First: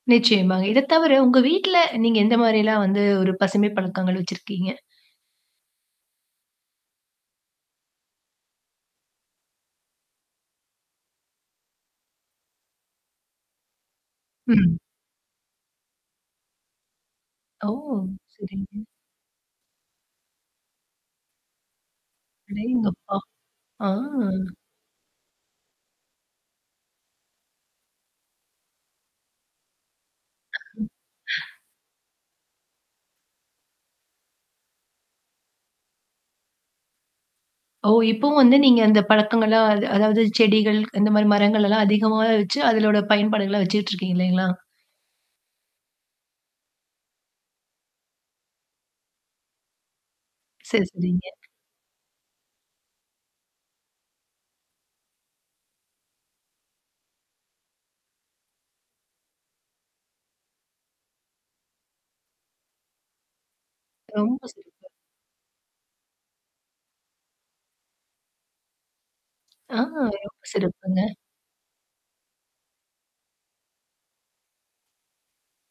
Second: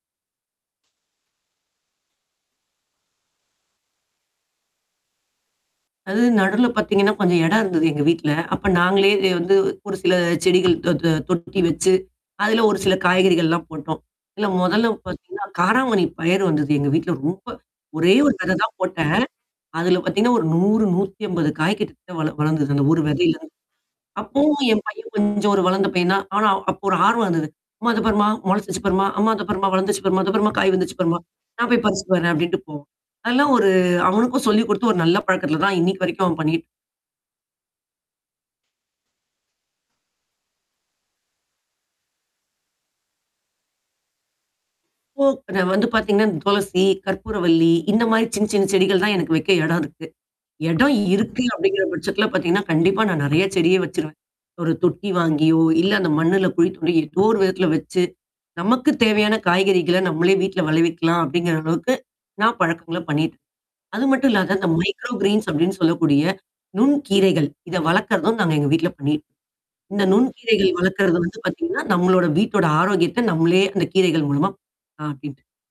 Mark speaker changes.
Speaker 1: நிச்சயமா. இத தவிர உங்க வீட்ல, நீங் க எந்த மாதிரிலாம் வந்து ஒரு பசுமை பழக்கங்கள் வச்சிருக்கீங்க?
Speaker 2: அது நடுவுல பார்த்தீங்கன்னா கொஞ்சம் இடம் இருந்தது, எங்க வீட்ல. அப்ப நாங்களே வந்து ஒரு சில செடிகள் தொ தொ தொட்டி வச்சு, அதில ஒரு சில காய்கறிகள்லாம் போட்டோம். இல்ல
Speaker 1: ம்.
Speaker 2: மொதல்ல பார்த்தீங்கன்னா காராமணி பயர் வந்தது, எங்க வீட்ல ரொம்ப.
Speaker 1: ஓ!
Speaker 2: ஒரே ஒரு தரவ தான்
Speaker 1: சரிங்க.
Speaker 2: போட்டேன். அதில பார்த்தீங்கன்னா ஒரு 100, 150 காய்கிட்ட வள வளர்ந்தது, அந்த ஒரு
Speaker 1: அடேங்கப்பா!
Speaker 2: விதையில.
Speaker 1: ஆ.
Speaker 2: அப்பவும் என் பையன் கொஞ்சம் ஒரு வளர்ந்த பையன் தான். ஆனா, அப்போ ஒரு ஆர்வம் வந்தது. "அம்மா அத பாரும்மா முளைச்சுடுச்சு, பாரும்மா, அம்மா அதை பார் வளர்ந்திருச்சு பாரும்மா, அத பாரும்மா காய் வந்துடுச்சி பாரு. நான் போய் பறிச்சுட்டு வர்றேன்" அப்படின்னு போவான். அதெல்லாம் ஒரு அவனுக்கும் சொல்லி கொடுத்து ஒரு நல்ல பழக்கத்தில தான் இன்னைக்கு வரைக்கும் அவன் பண்ணிட்டு
Speaker 1: ஓ! இப்பவும் வந்து நீங்க அந்த பழக்கங்கள்லாம், அது அதாவது செடிகள் இந்த மாதிரி மரங்கள்லாம் அதிகமாக வச்சு அதனோட பயன்பாடுகள்ல வச்சுட்டு இருக்கிங்க இல்லைங்களா?
Speaker 2: இப்போ, வந்து பார்த்தீங்கன்னா இந்த துளசி, கற்பூரவள்ளி இந்த மாதிரி சின்ன சின்ன செடிகள் தான் எனக்கு வைக்க இடம் இருக்கு,
Speaker 1: சரி,
Speaker 2: இடம்
Speaker 1: சரிங்க.
Speaker 2: இருக்கு அப்படிங்கிற பட்சத்தில பார்த்தீங்கன்னா, கண்டிப்பா நான் நெறைய செடியை வச்சுடுவேன். ஒரு தொட்டி வாங்கியோ இல்ல அந்த மண்ணில குழித்த ஏதோ ஒரு விதத்தில வச்சு நமக்குத் தேவையான காய்கறிகள்ல நம்மளே வீட்ல விளைவிக்கலாம், அப்படிங்கிற அளவுக்கு நான் பழக்கங்கள்ல பண்ணிட்டேன். அது மட்டும்
Speaker 1: ரொம்ப
Speaker 2: இல்லாம இந்த
Speaker 1: சிறப்பு.
Speaker 2: மைக்ரோ கிரீன்ஸ் அப்படின்னு சொல்லக்கூடிய நுண் கீரைகள் இதை வளர்க்கிறதும் நாங்க எங்க வீட்ல பண்ணிட்டு
Speaker 1: அ
Speaker 2: இந்த நுண்
Speaker 1: ரொம்ப,
Speaker 2: கீரைகள்
Speaker 1: சிறப்புங்க.
Speaker 2: வளர்க்குறது வந்து பார்த்தீங்கன்னா, நம்மளோட வீட்டோட ஆரோக்கியத்த நம்மளே அந்த கீரைகள் மூலமா [unintelligible]